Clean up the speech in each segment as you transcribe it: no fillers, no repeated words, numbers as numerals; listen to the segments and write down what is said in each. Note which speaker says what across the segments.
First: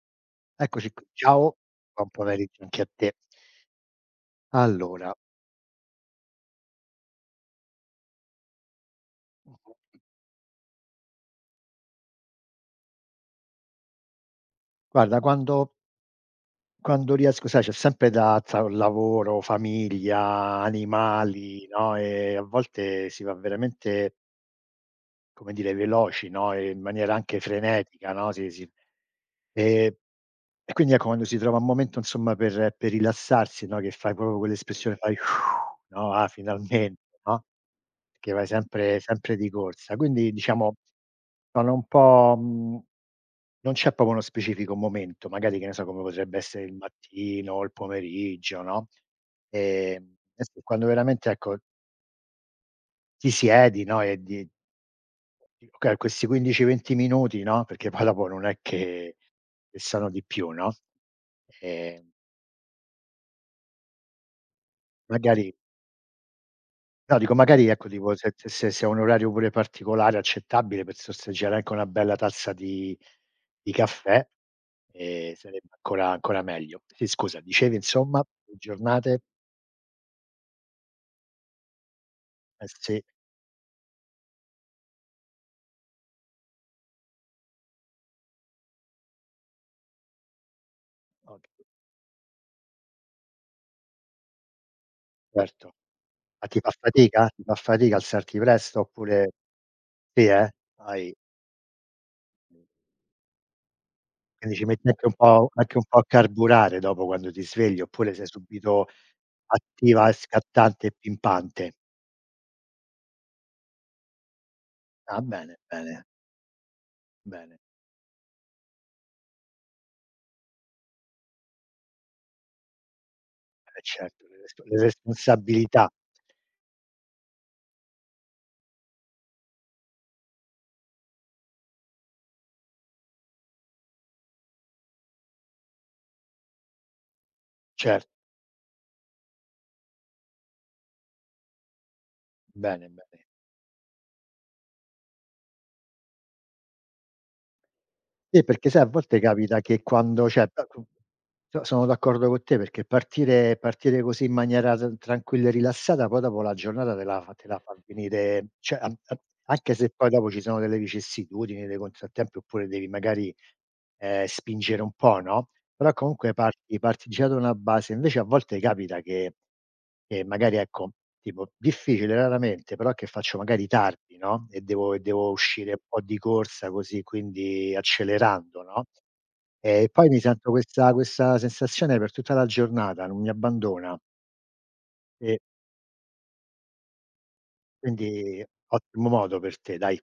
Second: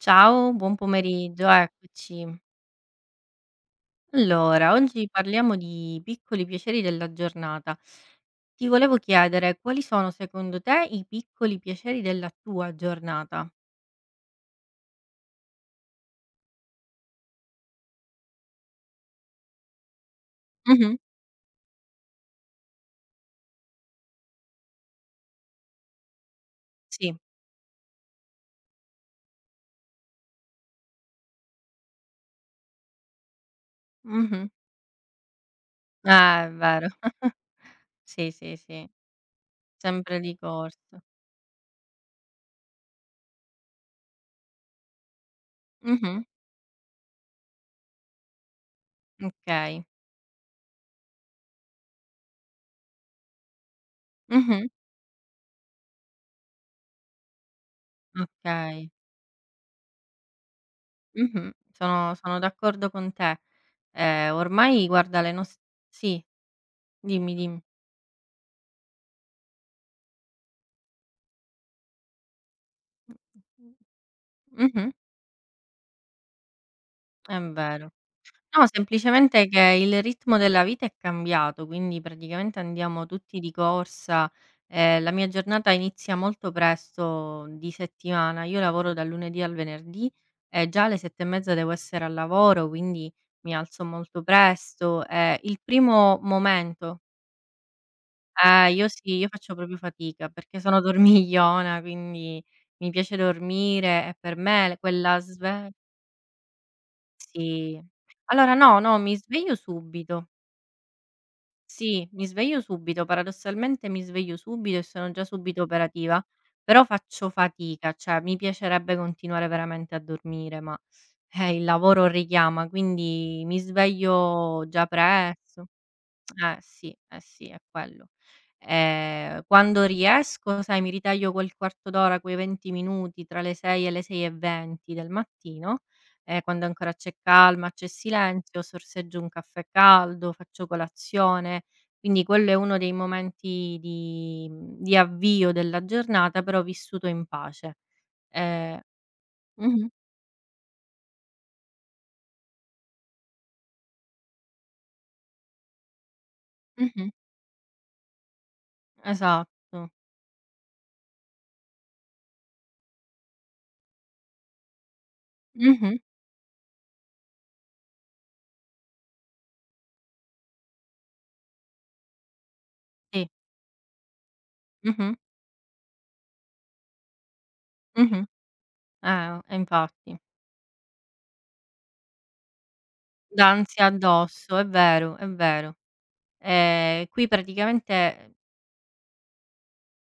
Speaker 1: Ciao, buon
Speaker 2: Eccoci qui,
Speaker 1: pomeriggio,
Speaker 2: ciao, buon
Speaker 1: eccoci.
Speaker 2: pomeriggio anche a te.
Speaker 1: Allora, oggi
Speaker 2: Allora,
Speaker 1: parliamo di piccoli piaceri della giornata. Ti volevo chiedere quali sono secondo te i piccoli piaceri della tua giornata?
Speaker 2: guarda quando riesco, sai, c'è sempre da, tra lavoro, famiglia,
Speaker 1: Mh-mh,
Speaker 2: animali, no, a volte si va veramente, come dire, veloci, no, e in maniera
Speaker 1: sì,
Speaker 2: anche frenetica, no, ehm, e quindi ecco, quando si trova un momento, insomma, per rilassarsi, no, che fai proprio
Speaker 1: mh-mh.
Speaker 2: quell'espressione, fai: "No, ah,
Speaker 1: Ah, è vero.
Speaker 2: finalmente", no,
Speaker 1: Sì,
Speaker 2: perché vai
Speaker 1: sì, sì,
Speaker 2: sempre di corsa.
Speaker 1: sempre
Speaker 2: Quindi
Speaker 1: di
Speaker 2: diciamo,
Speaker 1: corsa.
Speaker 2: sono un po' non c'è proprio uno specifico momento, magari, che ne so, come
Speaker 1: Mh-mh,
Speaker 2: potrebbe essere il mattino o il pomeriggio, no,
Speaker 1: okay.
Speaker 2: adesso quando veramente, ecco, ti siedi, no, e di.
Speaker 1: Mh-mh,
Speaker 2: Okay, questi 15, 20 minuti, no, perché poi dopo non è
Speaker 1: okay.
Speaker 2: che sanno di più, no,
Speaker 1: Mh-mh,
Speaker 2: ehm,
Speaker 1: sono d'accordo con te. Ormai guarda le
Speaker 2: magari
Speaker 1: nos sì,
Speaker 2: no, dico
Speaker 1: dimmi, dim
Speaker 2: magari, ecco, tipo se è un orario pure particolare, accettabile, per sorseggiare anche una bella tazza di caffè,
Speaker 1: mh-mh,
Speaker 2: sarebbe ancora meglio. Sì,
Speaker 1: è
Speaker 2: scusa, dicevi
Speaker 1: vero.
Speaker 2: insomma, le
Speaker 1: No,
Speaker 2: giornate,
Speaker 1: semplicemente che il ritmo della vita è cambiato, quindi praticamente
Speaker 2: eh sì,
Speaker 1: andiamo tutti di corsa. La mia giornata inizia molto presto di settimana. Io lavoro dal lunedì al venerdì e già alle 7 e mezza
Speaker 2: okay,
Speaker 1: devo essere al lavoro, quindi mi alzo molto presto. Il
Speaker 2: certo.
Speaker 1: primo
Speaker 2: Ma ti fa
Speaker 1: momento
Speaker 2: fatica? Ti fa fatica alzarti presto
Speaker 1: io sì, io
Speaker 2: oppure?
Speaker 1: faccio proprio
Speaker 2: Sì,
Speaker 1: fatica
Speaker 2: eh?
Speaker 1: perché sono
Speaker 2: Hai...
Speaker 1: dormigliona, quindi mi piace dormire. e per
Speaker 2: quindi ci
Speaker 1: me l
Speaker 2: metti anche un
Speaker 1: quella
Speaker 2: po'
Speaker 1: sve
Speaker 2: anche un po' a carburare dopo quando ti
Speaker 1: sì.
Speaker 2: svegli, oppure sei
Speaker 1: Allora no,
Speaker 2: subito
Speaker 1: no, mi sveglio
Speaker 2: attiva,
Speaker 1: subito.
Speaker 2: scattante e pimpante?
Speaker 1: Sì, mi sveglio subito, paradossalmente mi sveglio subito e sono
Speaker 2: Ah,
Speaker 1: già
Speaker 2: bene,
Speaker 1: subito
Speaker 2: bene,
Speaker 1: operativa, però faccio
Speaker 2: bene.
Speaker 1: fatica, cioè mi piacerebbe continuare veramente a dormire, ma il lavoro richiama, quindi mi
Speaker 2: Eh certo, le resp
Speaker 1: sveglio
Speaker 2: le
Speaker 1: già presto.
Speaker 2: responsabilità.
Speaker 1: Sì, eh sì, è quello. Quando riesco, sai, mi ritaglio quel quarto d'ora, quei 20 minuti tra le 6 e le 6:20 del mattino, quando ancora c'è calma, c'è
Speaker 2: Certo,
Speaker 1: silenzio, sorseggio un caffè caldo, faccio colazione, quindi quello è uno
Speaker 2: bene,
Speaker 1: dei
Speaker 2: bene.
Speaker 1: momenti di di avvio della giornata, però vissuto in pace.
Speaker 2: Sì, perché
Speaker 1: Ehm
Speaker 2: sai a volte capita che
Speaker 1: mh-mh,
Speaker 2: quando, cioè, so sono d'accordo con te, perché partire così in maniera tr tranquilla e rilassata, poi dopo la giornata te
Speaker 1: mh-mh,
Speaker 2: la fa te la fa venire, cioè a a, anche
Speaker 1: esatto.
Speaker 2: se poi dopo ci sono delle vicissitudini, dei contrattempi, oppure devi magari, spingere un po', no, però
Speaker 1: Mh-mh,
Speaker 2: comunque parti già da una base, invece a volte capita che magari, ecco, tipo difficile raramente, però che
Speaker 1: sì,
Speaker 2: faccio magari tardi, no, e devo e
Speaker 1: mh-mh,
Speaker 2: devo uscire un po' di corsa così, quindi
Speaker 1: mh-mh,
Speaker 2: accelerando, no,
Speaker 1: e
Speaker 2: e poi
Speaker 1: infatti.
Speaker 2: mi sento questa sensazione per tutta la giornata, non mi
Speaker 1: D'ansia
Speaker 2: abbandona.
Speaker 1: addosso, è vero, è
Speaker 2: E
Speaker 1: vero. Qui praticamente
Speaker 2: quindi ottimo modo per te, dai.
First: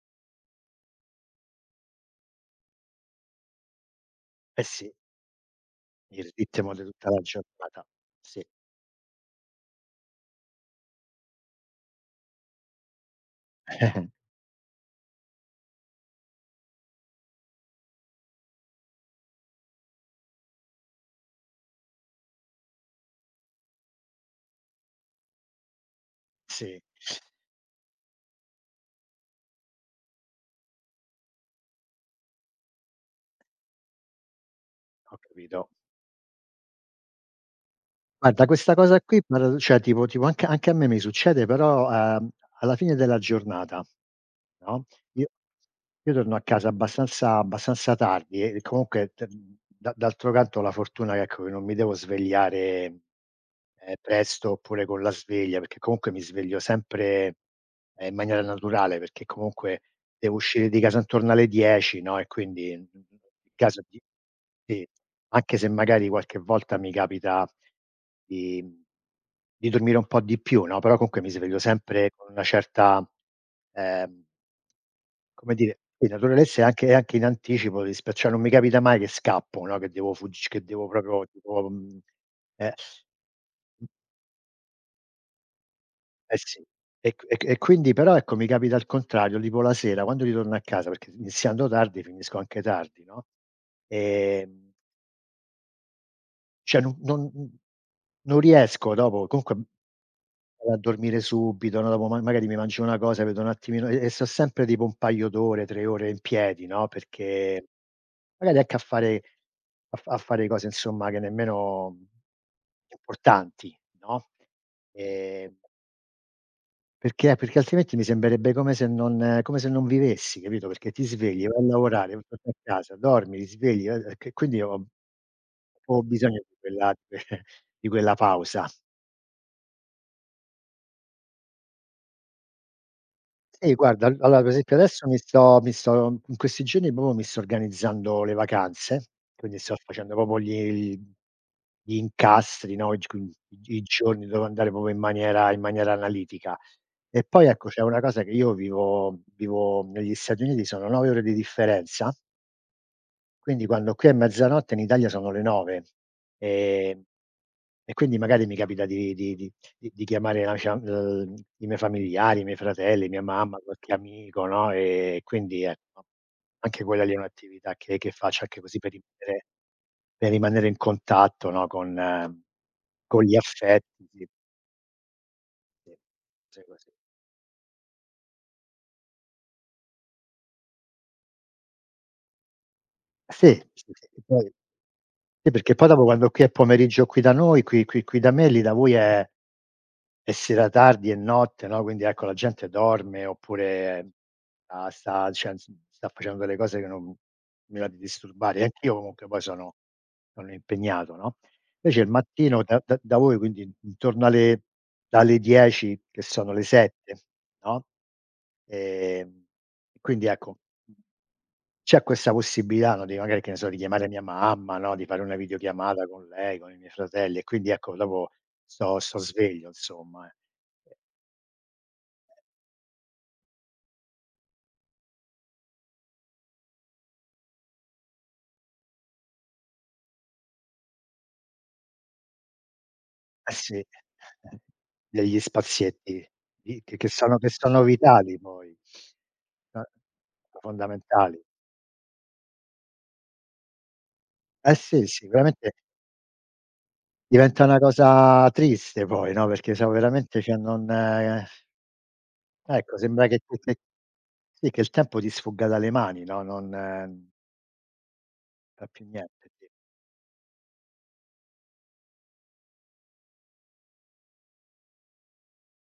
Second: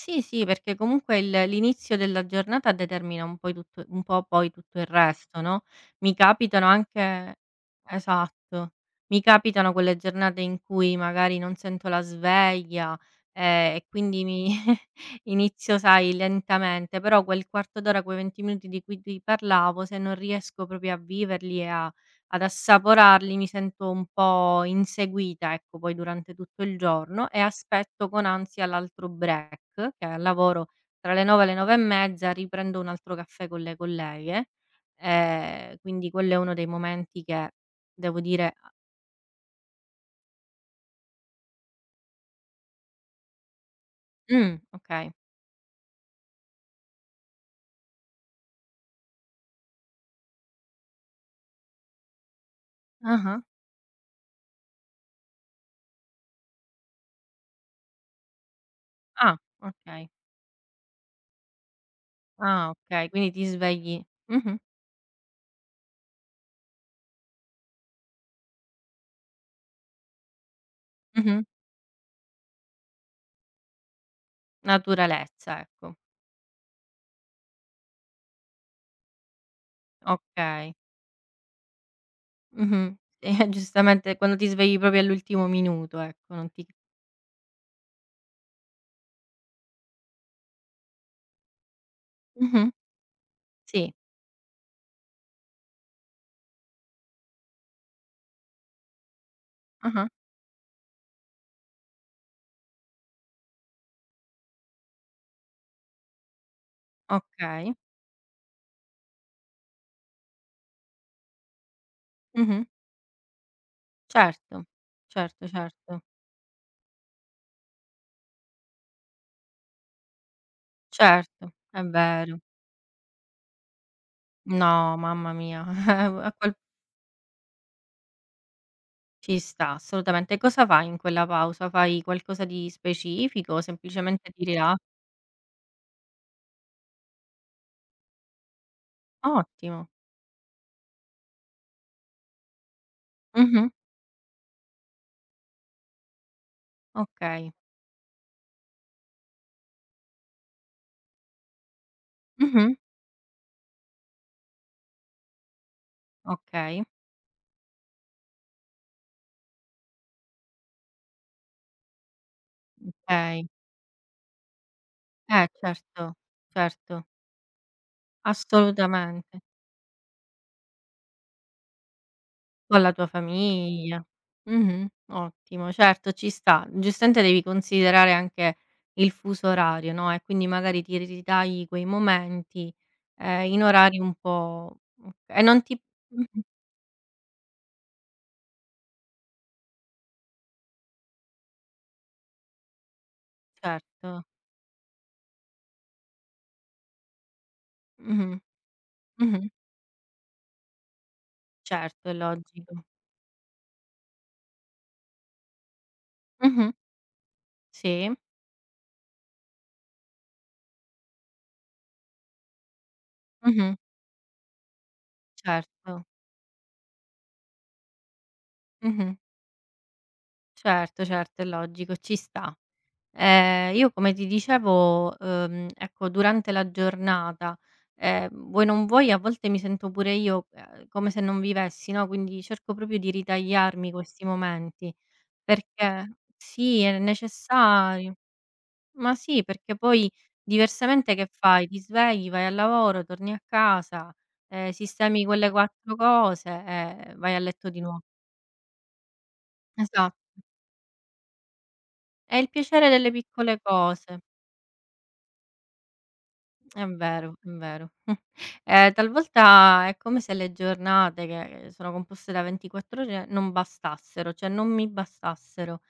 Speaker 1: sì, sì, perché comunque il l'inizio della giornata determina un poi tutto un po' poi
Speaker 2: Eh
Speaker 1: tutto il
Speaker 2: sì,
Speaker 1: resto, no, mi
Speaker 2: il
Speaker 1: capitano
Speaker 2: ritmo di tutta la
Speaker 1: anche
Speaker 2: giornata. Sì,
Speaker 1: esatto, mi capitano quelle giornate in cui magari non sento la sveglia, e quindi mi inizio, sai, lentamente, però quel quarto d'ora, quei 20 minuti di cui ti parlavo, se non riesco proprio a viverli e a ad assaporarli mi sento un po' inseguita, ecco, poi durante tutto il
Speaker 2: sì,
Speaker 1: giorno e aspetto con ansia l'altro break, che è al lavoro tra le 9 e le 9 e mezza riprendo un altro caffè con le colleghe,
Speaker 2: ho capito.
Speaker 1: quindi quello è uno dei momenti che devo
Speaker 2: Guarda,
Speaker 1: dire
Speaker 2: questa cosa qui, cioè tipo anche a me mi succede, però, alla fine della giornata, no,
Speaker 1: okay.
Speaker 2: io io torno a casa abbastanza tardi, e comunque t da d'altro canto ho la fortuna che, ecco, che non mi devo svegliare,
Speaker 1: Ah-ah.
Speaker 2: presto oppure con la sveglia, perché comunque mi sveglio sempre, in maniera naturale, perché
Speaker 1: Ah,
Speaker 2: comunque
Speaker 1: okay.
Speaker 2: devo uscire di casa intorno alle 10, no, e
Speaker 1: Ah,
Speaker 2: quindi
Speaker 1: okay, quindi ti
Speaker 2: in caso di...
Speaker 1: svegli mh-mh,
Speaker 2: sì. Anche se magari qualche volta mi capita di di dormire un po' di più, no, però comunque mi
Speaker 1: mh-mh,
Speaker 2: sveglio sempre con una certa, ehm come
Speaker 1: naturalezza,
Speaker 2: dire,
Speaker 1: ecco.
Speaker 2: sì, naturalezza, e anche in anticipo, rispe cioè non mi capita mai che scappo, no, che devo fuggic che
Speaker 1: Okay.
Speaker 2: devo proprio tipo, eh,
Speaker 1: Mh-mh. E
Speaker 2: mh,
Speaker 1: giustamente quando ti svegli proprio all'ultimo minuto, ecco,
Speaker 2: eh
Speaker 1: non ti
Speaker 2: sì. E quindi però, ecco, mi capita al contrario, tipo la sera quando ritorno a casa, perché iniziando tardi finisco anche
Speaker 1: mh-mh.
Speaker 2: tardi, no,
Speaker 1: Sì.
Speaker 2: ehm cioè non riesco, dopo comunque
Speaker 1: Ah-ah.
Speaker 2: vado a dormire subito, no, dopo, ma magari mi mangio una cosa, vedo un attimino e sto sempre tipo un paio d'ore, 3 ore in piedi, no, perché
Speaker 1: Okay.
Speaker 2: magari anche a fare a fare cose, insomma, che nemmeno
Speaker 1: Mh-mh.
Speaker 2: importanti, no,
Speaker 1: Certo. Certo,
Speaker 2: ehm
Speaker 1: certo.
Speaker 2: perché altrimenti mi sembrerebbe come se non vivessi, capito, perché ti svegli,
Speaker 1: Certo,
Speaker 2: vai a
Speaker 1: è
Speaker 2: lavorare, poi
Speaker 1: vero.
Speaker 2: torni a casa, dormi, ti svegli, vai, che quindi ho...
Speaker 1: No, mamma mia.
Speaker 2: ho
Speaker 1: A
Speaker 2: bisogno
Speaker 1: quel
Speaker 2: di quella pausa.
Speaker 1: ci sta, assolutamente. E cosa fai in quella pausa? Fai qualcosa di specifico?
Speaker 2: Sì, guarda, al
Speaker 1: Semplicemente
Speaker 2: allora
Speaker 1: ti
Speaker 2: per
Speaker 1: rilassa?
Speaker 2: esempio adesso mi sto in questi giorni proprio mi sto organizzando le vacanze, quindi sto
Speaker 1: Ottimo.
Speaker 2: facendo proprio gli incastri, no, i g
Speaker 1: Mh-mh.
Speaker 2: i i giorni dove andare proprio in maniera analitica. E poi
Speaker 1: Okay.
Speaker 2: ecco, c'è una cosa: che io vivo negli Stati Uniti, sono 9 ore di differenza,
Speaker 1: Mh-mh.
Speaker 2: quindi quando qui è mezzanotte in Italia sono le 9,
Speaker 1: Okay.
Speaker 2: ehm, e quindi magari mi capita di chiamare, la cioè, i miei familiari, i miei fratelli, mia
Speaker 1: Okay.
Speaker 2: mamma, qualche amico, no, e quindi
Speaker 1: Certo,
Speaker 2: ecco, anche
Speaker 1: certo.
Speaker 2: quella lì è un'attività che faccio anche così per
Speaker 1: Assolutamente.
Speaker 2: rimanere, per rimanere in contatto, no,
Speaker 1: Con la tua
Speaker 2: con gli
Speaker 1: famiglia.
Speaker 2: affetti, sì,
Speaker 1: Mh-mh. Ottimo,
Speaker 2: sì,
Speaker 1: certo, ci
Speaker 2: sì,
Speaker 1: sta.
Speaker 2: così.
Speaker 1: Giustamente devi considerare anche il fuso orario, no, e quindi magari ti ritagli quei momenti,
Speaker 2: Sì,
Speaker 1: in
Speaker 2: sì,
Speaker 1: orari
Speaker 2: sì,
Speaker 1: un
Speaker 2: e poi
Speaker 1: po' e
Speaker 2: sì,
Speaker 1: non
Speaker 2: perché
Speaker 1: ti
Speaker 2: poi dopo quando
Speaker 1: mh-mh,
Speaker 2: qui è pomeriggio qui da noi, qui da me, lì da voi è sera tardi, è notte, no, quindi ecco, la gente dorme, oppure
Speaker 1: certo.
Speaker 2: sta cioè ins sta facendo delle cose che non mi va di
Speaker 1: Mh-mh,
Speaker 2: disturbare. E anch'io comunque poi
Speaker 1: mh-mh.
Speaker 2: sono, sono impegnato, no, invece
Speaker 1: Certo,
Speaker 2: il
Speaker 1: è
Speaker 2: mattino da
Speaker 1: logico.
Speaker 2: da da voi, quindi intorno alle, dalle 10 che sono le
Speaker 1: Mh-mh,
Speaker 2: 7, no,
Speaker 1: sì.
Speaker 2: ehm, quindi ecco, c'è questa possibilità, no, di magari, che ne so,
Speaker 1: Mh-mh,
Speaker 2: di chiamare mia mamma, no, di fare una
Speaker 1: certo.
Speaker 2: videochiamata con lei, con i miei fratelli, e quindi ecco dopo sto
Speaker 1: Mh-mh.
Speaker 2: sto sveglio, insomma, eh.
Speaker 1: Certo, certo, è logico, ci sta. Io come ti dicevo, ecco durante la giornata, vuoi non vuoi a volte mi sento pure io, come se non vivessi, no, quindi cerco proprio di
Speaker 2: Eh sì,
Speaker 1: ritagliarmi questi
Speaker 2: eh.
Speaker 1: momenti,
Speaker 2: Degli
Speaker 1: perché
Speaker 2: spazietti di
Speaker 1: sì,
Speaker 2: che
Speaker 1: è
Speaker 2: che sono, che sono
Speaker 1: necessario.
Speaker 2: vitali poi.
Speaker 1: Ma sì, perché
Speaker 2: Eh.
Speaker 1: poi diversamente che
Speaker 2: Fondamentali.
Speaker 1: fai? Ti svegli, vai al lavoro, torni a casa,
Speaker 2: Eh sì,
Speaker 1: sistemi
Speaker 2: sì,
Speaker 1: quelle
Speaker 2: veramente
Speaker 1: 4 cose e vai a
Speaker 2: diventa
Speaker 1: letto
Speaker 2: una
Speaker 1: di nuovo.
Speaker 2: cosa triste poi, no, perché so
Speaker 1: Esa
Speaker 2: veramente cioè non
Speaker 1: è il piacere
Speaker 2: ecco
Speaker 1: delle
Speaker 2: sembra che
Speaker 1: piccole
Speaker 2: che che
Speaker 1: cose.
Speaker 2: sì, che il tempo ti sfugga dalle mani, no, non
Speaker 1: È
Speaker 2: non
Speaker 1: vero, è vero.
Speaker 2: fa
Speaker 1: Ehm,
Speaker 2: più niente.
Speaker 1: talvolta è come se le giornate che sono composte da 24 ore non bastassero, cioè non mi bastassero.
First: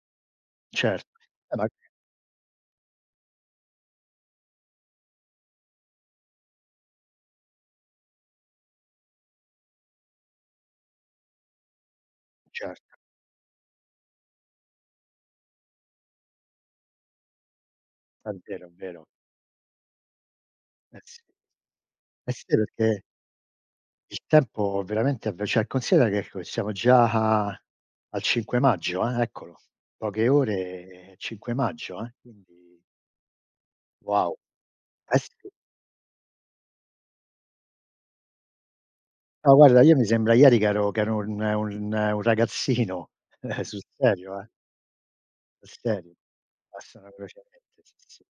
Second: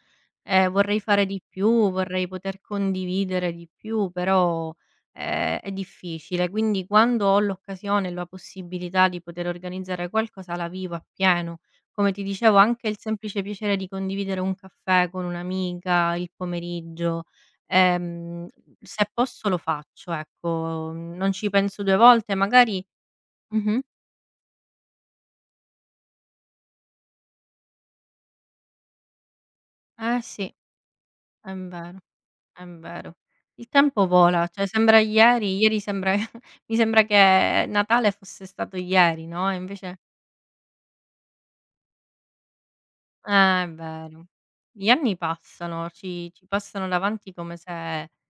Speaker 1: Vorrei
Speaker 2: Certo.
Speaker 1: fare di
Speaker 2: Ma
Speaker 1: più, vorrei poter condividere di più, però, è difficile. Quindi quando ho l'occasione e la possibilità di poter organizzare qualcosa la vivo appieno. Come ti dicevo, anche il
Speaker 2: certo,
Speaker 1: semplice piacere di condividere un caffè con un'amica il pomeriggio,
Speaker 2: è
Speaker 1: ehm,
Speaker 2: vero, è
Speaker 1: se
Speaker 2: vero.
Speaker 1: posso lo faccio, ecco,
Speaker 2: Eh sì.
Speaker 1: non ci penso 2
Speaker 2: Eh
Speaker 1: volte,
Speaker 2: sì,
Speaker 1: magari
Speaker 2: perché
Speaker 1: mh-mh,
Speaker 2: il tempo veramente è ve cioè considera che ecco, siamo già al 5 maggio, eccolo.
Speaker 1: eh
Speaker 2: Poche
Speaker 1: sì,
Speaker 2: ore e
Speaker 1: è
Speaker 2: 5
Speaker 1: vero.
Speaker 2: maggio,
Speaker 1: È
Speaker 2: quindi
Speaker 1: vero. Il tempo
Speaker 2: wow.
Speaker 1: vola, cioè sembra
Speaker 2: Eh sì.
Speaker 1: ieri, ieri sembra mi sembra che Natale fosse stato ieri, no,
Speaker 2: No,
Speaker 1: e
Speaker 2: guarda, io
Speaker 1: invece
Speaker 2: mi sembra ieri che ero, che ero un un ragazzino,
Speaker 1: è
Speaker 2: sul
Speaker 1: vero.
Speaker 2: serio,
Speaker 1: Gli anni
Speaker 2: sul
Speaker 1: passano,
Speaker 2: serio.
Speaker 1: ci passano
Speaker 2: Passano
Speaker 1: davanti come
Speaker 2: velocemente, sì,
Speaker 1: se
Speaker 2: sì.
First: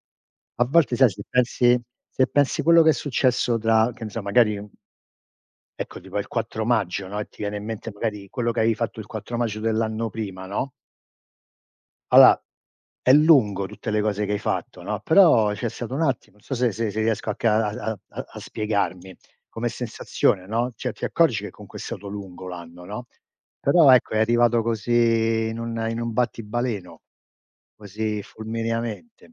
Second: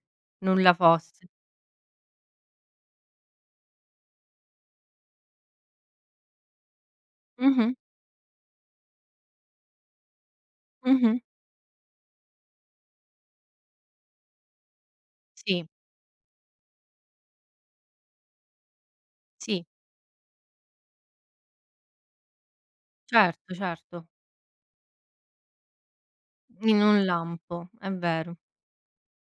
Speaker 2: A
Speaker 1: nulla
Speaker 2: volte sai, se
Speaker 1: fosse.
Speaker 2: pensi, se pensi quello che è successo, tra che ne so, magari, ecco, tipo il 4 maggio, no, e ti viene in
Speaker 1: Mh-mh,
Speaker 2: mente magari quello che avevi fatto il 4 maggio dell'anno prima, no,
Speaker 1: mh-mh.
Speaker 2: allora è lungo, tutte le cose che hai fatto, no, però
Speaker 1: Sì,
Speaker 2: c'è stato un attimo, non so se se riesco a ca a a a spiegarmi
Speaker 1: sì,
Speaker 2: come sensazione, no, cioè ti accorgi che comunque è stato lungo l'anno, no,
Speaker 1: certo,
Speaker 2: però
Speaker 1: certo.
Speaker 2: ecco, è arrivato così in un
Speaker 1: In
Speaker 2: battibaleno,
Speaker 1: un lampo, è
Speaker 2: così
Speaker 1: vero,
Speaker 2: fulmineamente.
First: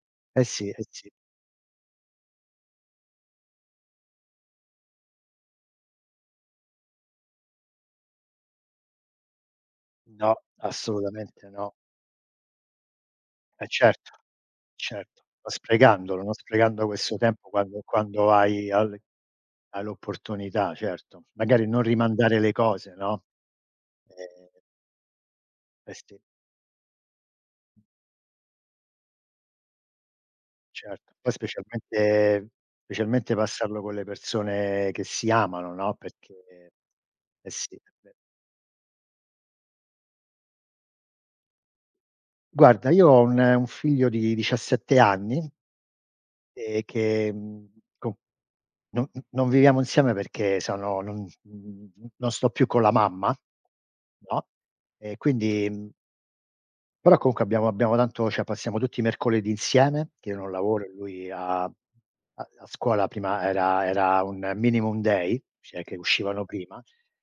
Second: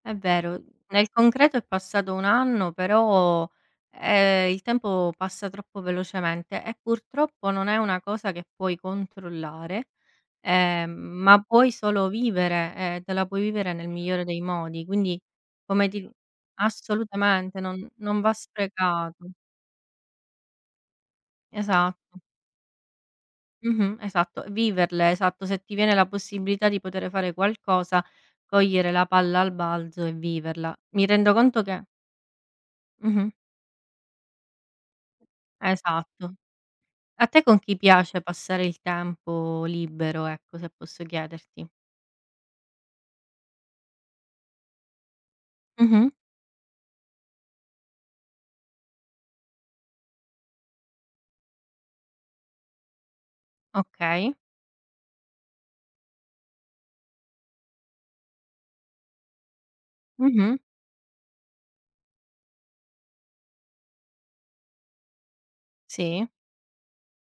Speaker 1: è
Speaker 2: Eh
Speaker 1: vero.
Speaker 2: sì, eh
Speaker 1: Nel
Speaker 2: sì.
Speaker 1: concreto è passato un anno, però, il tempo passa troppo velocemente e purtroppo non è una cosa che puoi controllare.
Speaker 2: No,
Speaker 1: Ehm, ma
Speaker 2: assolutamente
Speaker 1: puoi
Speaker 2: no.
Speaker 1: solo vivere, e te la puoi
Speaker 2: Eh
Speaker 1: vivere nel
Speaker 2: certo.
Speaker 1: migliore dei modi, quindi
Speaker 2: Certo, ma
Speaker 1: come ti
Speaker 2: sprecandolo, non sprecando questo tempo
Speaker 1: assolutamente,
Speaker 2: quando
Speaker 1: non
Speaker 2: quando
Speaker 1: va
Speaker 2: hai al
Speaker 1: sprecato.
Speaker 2: hai l'opportunità, certo. Magari non
Speaker 1: Esatto.
Speaker 2: rimandare le cose, no,
Speaker 1: Mh-mh, esatto.
Speaker 2: ehm,
Speaker 1: Viverle, esatto, se ti viene
Speaker 2: eh
Speaker 1: la
Speaker 2: sì,
Speaker 1: possibilità di potere fare qualcosa, cogliere la palla al balzo e viverla. Mi
Speaker 2: certo.
Speaker 1: rendo
Speaker 2: Poi
Speaker 1: conto che
Speaker 2: specialmente
Speaker 1: mh-mh,
Speaker 2: specialmente passarlo con le persone che si amano, no,
Speaker 1: esatto.
Speaker 2: perché
Speaker 1: A te
Speaker 2: eh
Speaker 1: con
Speaker 2: sì,
Speaker 1: chi
Speaker 2: è ve
Speaker 1: piace passare il tempo libero, ecco, se posso chiederti?
Speaker 2: guarda, io ho un figlio di 17 anni,
Speaker 1: Mh-mh,
Speaker 2: che, mhmm, co non n non viviamo insieme, perché sono non, non sto più con la mamma,
Speaker 1: okay.
Speaker 2: no, e quindi però comunque abbiamo tanto, cioè passiamo tutti i mercoledì insieme, che io non
Speaker 1: Mh-mh,
Speaker 2: lavoro e lui ha a scuola prima era un minimum day, cioè che
Speaker 1: sì,
Speaker 2: uscivano prima,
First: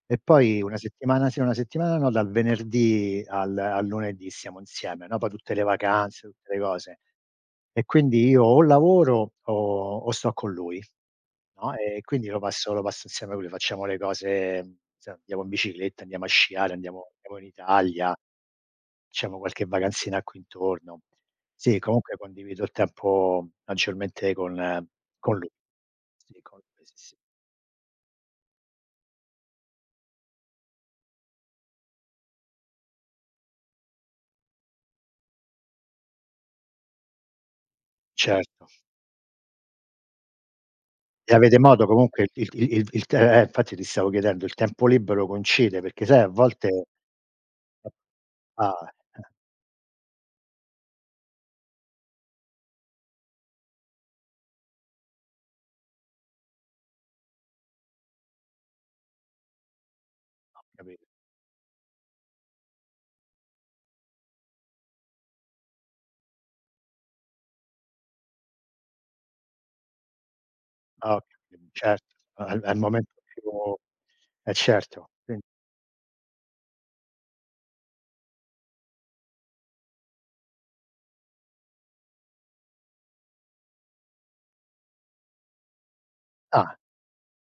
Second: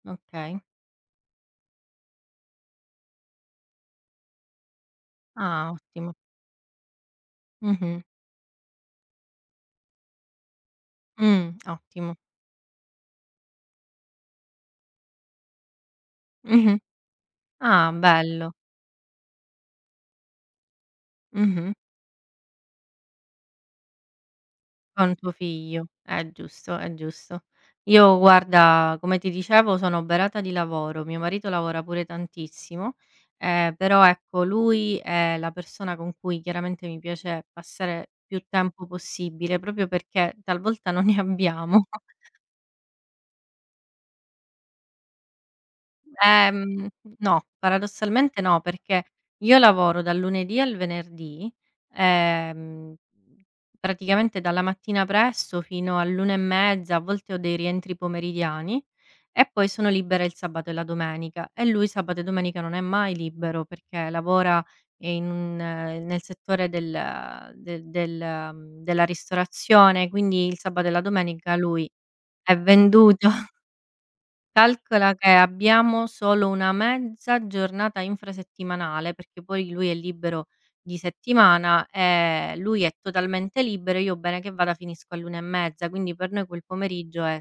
Speaker 2: e
Speaker 1: okay.
Speaker 2: poi una settimana sì, una settimana no, dal venerdì al lunedì siamo insieme, no, poi tutte le
Speaker 1: Ah, ottimo.
Speaker 2: vacanze, tutte le cose. E
Speaker 1: Mh-mh.
Speaker 2: quindi io o lavoro o sto con lui, no, e
Speaker 1: Ottimo.
Speaker 2: quindi lo passo insieme a lui, facciamo le cose, se andiamo in bicicletta, andiamo a sciare,
Speaker 1: Mh-mh.
Speaker 2: andiamo in
Speaker 1: Ah,
Speaker 2: Italia,
Speaker 1: bello.
Speaker 2: facciamo qualche vacanzina qui intorno.
Speaker 1: Mh-mh.
Speaker 2: Sì, comunque condivido il tempo maggiormente con
Speaker 1: Con tuo
Speaker 2: lui.
Speaker 1: figlio. È
Speaker 2: Sì, con
Speaker 1: giusto,
Speaker 2: lui,
Speaker 1: è
Speaker 2: sì, sì.
Speaker 1: giusto. Io guarda, come ti dicevo, sono oberata di lavoro. Mio marito lavora pure tantissimo, però ecco, lui è la persona con cui chiaramente mi piace passare più
Speaker 2: Certo.
Speaker 1: tempo possibile, proprio perché talvolta non ne
Speaker 2: E avete modo
Speaker 1: abbiamo.
Speaker 2: comunque, il t infatti ti stavo chiedendo, il tempo libero coincide? Perché sai a volte...
Speaker 1: Ehm, no, paradossalmente no,
Speaker 2: ah,
Speaker 1: perché io lavoro dal lunedì al venerdì, ehm, praticamente dalla mattina presto fino all'1 e mezza, a volte ho dei rientri pomeridiani e poi sono libera il sabato e la
Speaker 2: capito.
Speaker 1: domenica. E lui sabato e domenica non è mai libero perché lavora in un nel settore del del del della ristorazione, quindi il sabato e la
Speaker 2: Ah, ho
Speaker 1: domenica
Speaker 2: capito,
Speaker 1: lui
Speaker 2: certo,
Speaker 1: è
Speaker 2: al momento
Speaker 1: venduto.
Speaker 2: più, eh certo,
Speaker 1: Calcola che
Speaker 2: quindi,
Speaker 1: abbiamo solo una mezza giornata infrasettimanale, perché poi lui è libero di settimana, lui è totalmente libero, io bene che vada finisco all'una e mezza, quindi per noi quel
Speaker 2: ah,
Speaker 1: pomeriggio è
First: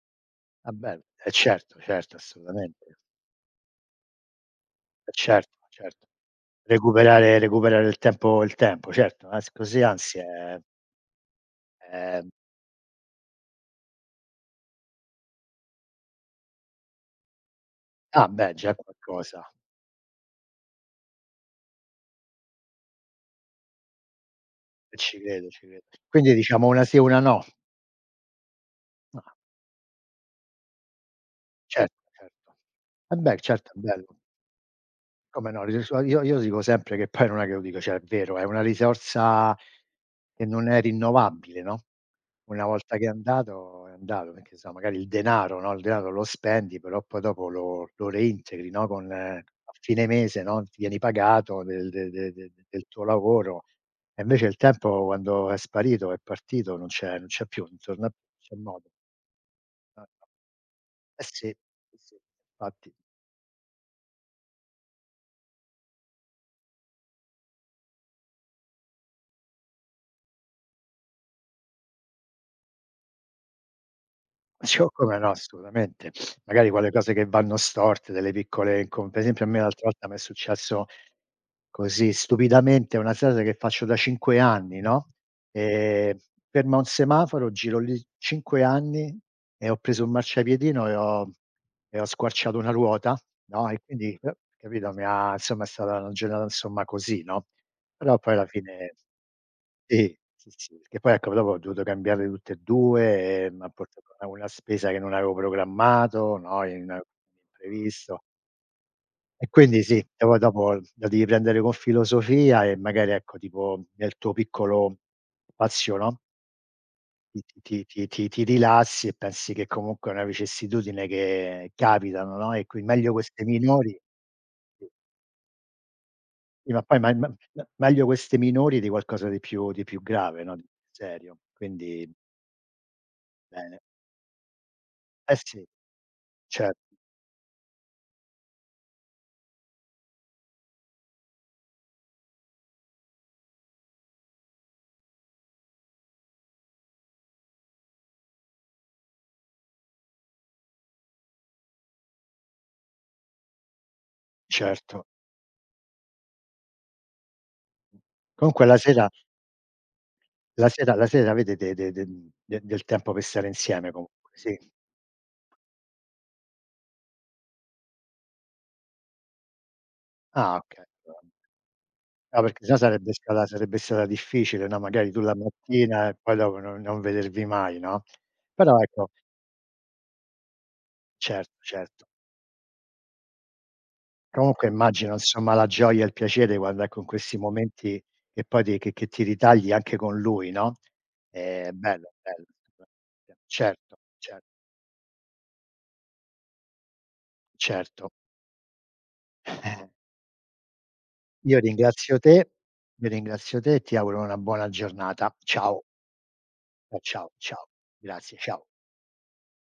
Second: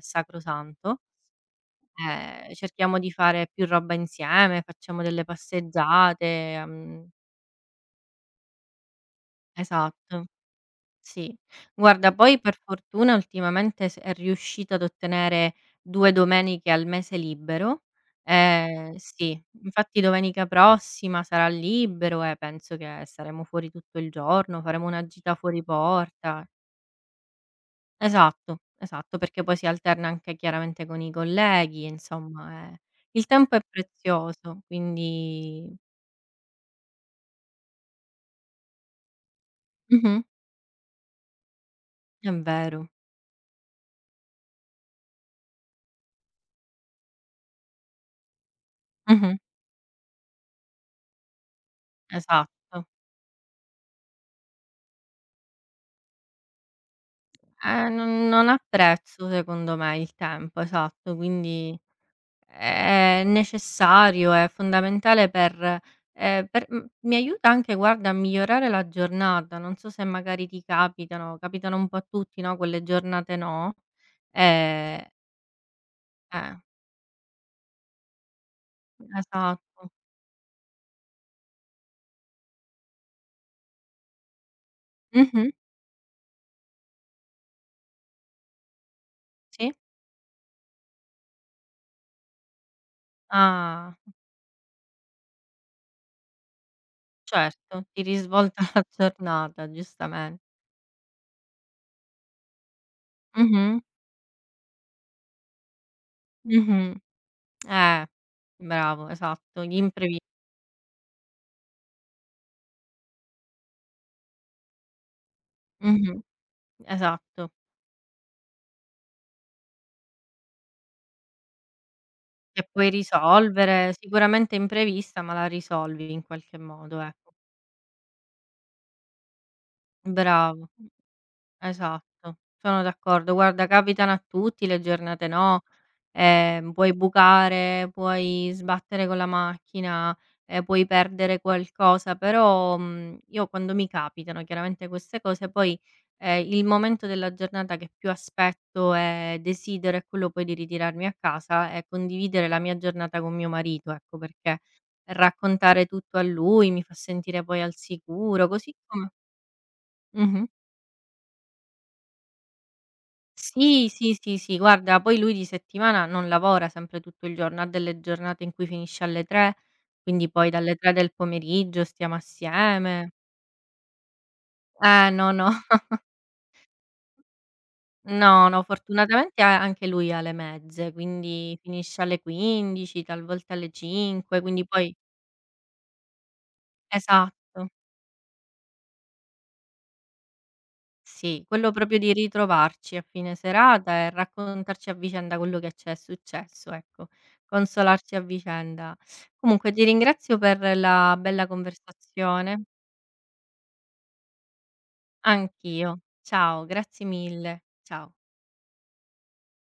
Speaker 2: va
Speaker 1: sacrosanto.
Speaker 2: bene, eh certo, certo,
Speaker 1: Cerchiamo
Speaker 2: assolutamente,
Speaker 1: di fare più roba insieme, facciamo
Speaker 2: eh
Speaker 1: delle
Speaker 2: certo, certo.
Speaker 1: passeggiate, mhmm
Speaker 2: Recuperare il tempo, il tempo, certo, ans così, anzi
Speaker 1: esatto.
Speaker 2: è
Speaker 1: Sì. Guarda,
Speaker 2: è
Speaker 1: poi per fortuna ultimamente s è riuscita ad ottenere 2 domeniche al mese libero.
Speaker 2: ah beh, già è
Speaker 1: Sì,
Speaker 2: qualcosa,
Speaker 1: infatti domenica prossima sarà libero e penso che saremo fuori tutto il giorno, faremo
Speaker 2: e
Speaker 1: una
Speaker 2: ci
Speaker 1: gita
Speaker 2: credo,
Speaker 1: fuori
Speaker 2: ci credo. Quindi
Speaker 1: porta.
Speaker 2: diciamo, una sì e una no.
Speaker 1: Esatto, esatto,
Speaker 2: Ah,
Speaker 1: perché poi si alterna anche chiaramente con i colleghi,
Speaker 2: certo, certo.
Speaker 1: insomma,
Speaker 2: Eh
Speaker 1: il
Speaker 2: beh,
Speaker 1: tempo è
Speaker 2: certo, è bello.
Speaker 1: prezioso,
Speaker 2: Come no,
Speaker 1: quindi
Speaker 2: ris io, dico sempre che poi non è che lo dico, cioè è vero, è una risorsa
Speaker 1: mh-mh,
Speaker 2: che non è rinnovabile, no,
Speaker 1: è
Speaker 2: una
Speaker 1: vero.
Speaker 2: volta che è andato, perché so, magari il denaro, no, il denaro lo spendi, però poi dopo lo reintegri, no, con
Speaker 1: Mh-mh,
Speaker 2: a fine mese, no, ti vieni pagato del de de de del
Speaker 1: esatto.
Speaker 2: tuo lavoro. E invece il tempo quando è sparito, è partito, non c'è più, non torna più,
Speaker 1: Non
Speaker 2: non
Speaker 1: non
Speaker 2: c'è
Speaker 1: ha
Speaker 2: modo.
Speaker 1: prezzo secondo me
Speaker 2: No.
Speaker 1: il tempo, esatto,
Speaker 2: Eh sì,
Speaker 1: quindi
Speaker 2: sì, sì, infatti.
Speaker 1: è necessario, è fondamentale mi aiuta anche guarda a migliorare la giornata, non so se magari ti capitano, capitano un po' a tutti, no, quelle giornate no,
Speaker 2: Sì, o
Speaker 1: ehm
Speaker 2: come no, assolutamente.
Speaker 1: eh,
Speaker 2: Magari quelle cose che vanno storte, delle piccole incom per esempio a me l'altra
Speaker 1: esatto.
Speaker 2: volta m'è successo, così stupidamente, è una strada che faccio da 5 anni, no,
Speaker 1: Mh-mh,
Speaker 2: ehm, ferma un semaforo, giro lì 5 anni, e
Speaker 1: sì.
Speaker 2: ho preso un marciapiedino, e ho squarciato una ruota. No, e
Speaker 1: Ah,
Speaker 2: quindi, capito, mi ha insomma, è stata una giornata insomma così, no,
Speaker 1: certo, ti
Speaker 2: però poi alla
Speaker 1: risvolta la
Speaker 2: fine
Speaker 1: giornata
Speaker 2: sì,
Speaker 1: giustamente.
Speaker 2: sì, sì, che poi ecco dopo ho dovuto cambiarle tutte e 2, e m'ha
Speaker 1: Mh-mh,
Speaker 2: portato a una spesa che non avevo programmato, no, in
Speaker 1: mh-mh.
Speaker 2: un
Speaker 1: Eh,
Speaker 2: imprevisto.
Speaker 1: bravo,
Speaker 2: E
Speaker 1: esatto, gli
Speaker 2: quindi sì, e
Speaker 1: imprevi
Speaker 2: poi dopo la devi prendere con filosofia, e magari ecco, tipo nel tuo piccolo spazio,
Speaker 1: mh-mh.
Speaker 2: no,
Speaker 1: Esatto,
Speaker 2: ti rilassi e pensi che comunque è una vicissitudine che capitano, no, e
Speaker 1: che
Speaker 2: qui
Speaker 1: puoi
Speaker 2: meglio queste
Speaker 1: risolvere,
Speaker 2: minori.
Speaker 1: sicuramente imprevista, ma la risolvi in qualche
Speaker 2: Sì, ma
Speaker 1: modo,
Speaker 2: poi ma
Speaker 1: ecco.
Speaker 2: me meglio queste minori di qualcosa di più grave, no, di
Speaker 1: Bravo.
Speaker 2: più serio. Quindi
Speaker 1: Esatto, sono d'accordo. Guarda,
Speaker 2: bene.
Speaker 1: capitano a tutti le giornate
Speaker 2: Eh
Speaker 1: no,
Speaker 2: sì, cer
Speaker 1: puoi bucare, puoi sbattere con la macchina, puoi perdere qualcosa, però, io quando mi capitano chiaramente queste cose poi, il momento della giornata che più aspetto e desidero è quello poi di ritirarmi a casa e condividere la mia giornata con mio marito, ecco perché
Speaker 2: certo.
Speaker 1: raccontare tutto a lui mi fa sentire poi al sicuro,
Speaker 2: Comunque
Speaker 1: così
Speaker 2: la sera,
Speaker 1: come mh-mh.
Speaker 2: la sera avete de de de mhmm, de del tempo per stare
Speaker 1: Sì,
Speaker 2: insieme
Speaker 1: sì,
Speaker 2: comunque,
Speaker 1: sì,
Speaker 2: sì?
Speaker 1: sì, guarda poi lui di settimana non lavora sempre tutto il giorno, ha delle giornate in cui finisce alle 3, quindi poi
Speaker 2: Ah,
Speaker 1: dalle
Speaker 2: okay.
Speaker 1: 3 del pomeriggio stiamo
Speaker 2: No, perché se no
Speaker 1: assieme.
Speaker 2: sarebbe stata, sarebbe stata difficile, no,
Speaker 1: Eh
Speaker 2: magari tu
Speaker 1: no,
Speaker 2: la
Speaker 1: no,
Speaker 2: mattina e poi dopo non, non vedervi mai, no?
Speaker 1: no, no,
Speaker 2: Però ecco
Speaker 1: fortunatamente a anche lui ha le mezze,
Speaker 2: certo,
Speaker 1: quindi
Speaker 2: cer
Speaker 1: finisce alle 15, talvolta alle 5, quindi
Speaker 2: comunque
Speaker 1: poi
Speaker 2: immagino insomma la gioia e il piacere quando ecco in questi
Speaker 1: esatto.
Speaker 2: momenti che poi ti che ti ritagli anche con lui, no,
Speaker 1: Sì, quello proprio
Speaker 2: bello,
Speaker 1: di
Speaker 2: bello.
Speaker 1: ritrovarci a fine serata
Speaker 2: Certo,
Speaker 1: e raccontarci a vicenda quello che c'è successo, ecco,
Speaker 2: certo.
Speaker 1: consolarci a vicenda. Comunque
Speaker 2: Eh,
Speaker 1: ti ringrazio per la bella
Speaker 2: io ringrazio te,
Speaker 1: conversazione.
Speaker 2: io ringrazio te e ti auguro una buona giornata. Ciao,
Speaker 1: Anch'io. Ciao,
Speaker 2: ciao,
Speaker 1: grazie
Speaker 2: ciao,
Speaker 1: mille.
Speaker 2: ciao.
Speaker 1: Ciao.
Speaker 2: Grazie, ciao.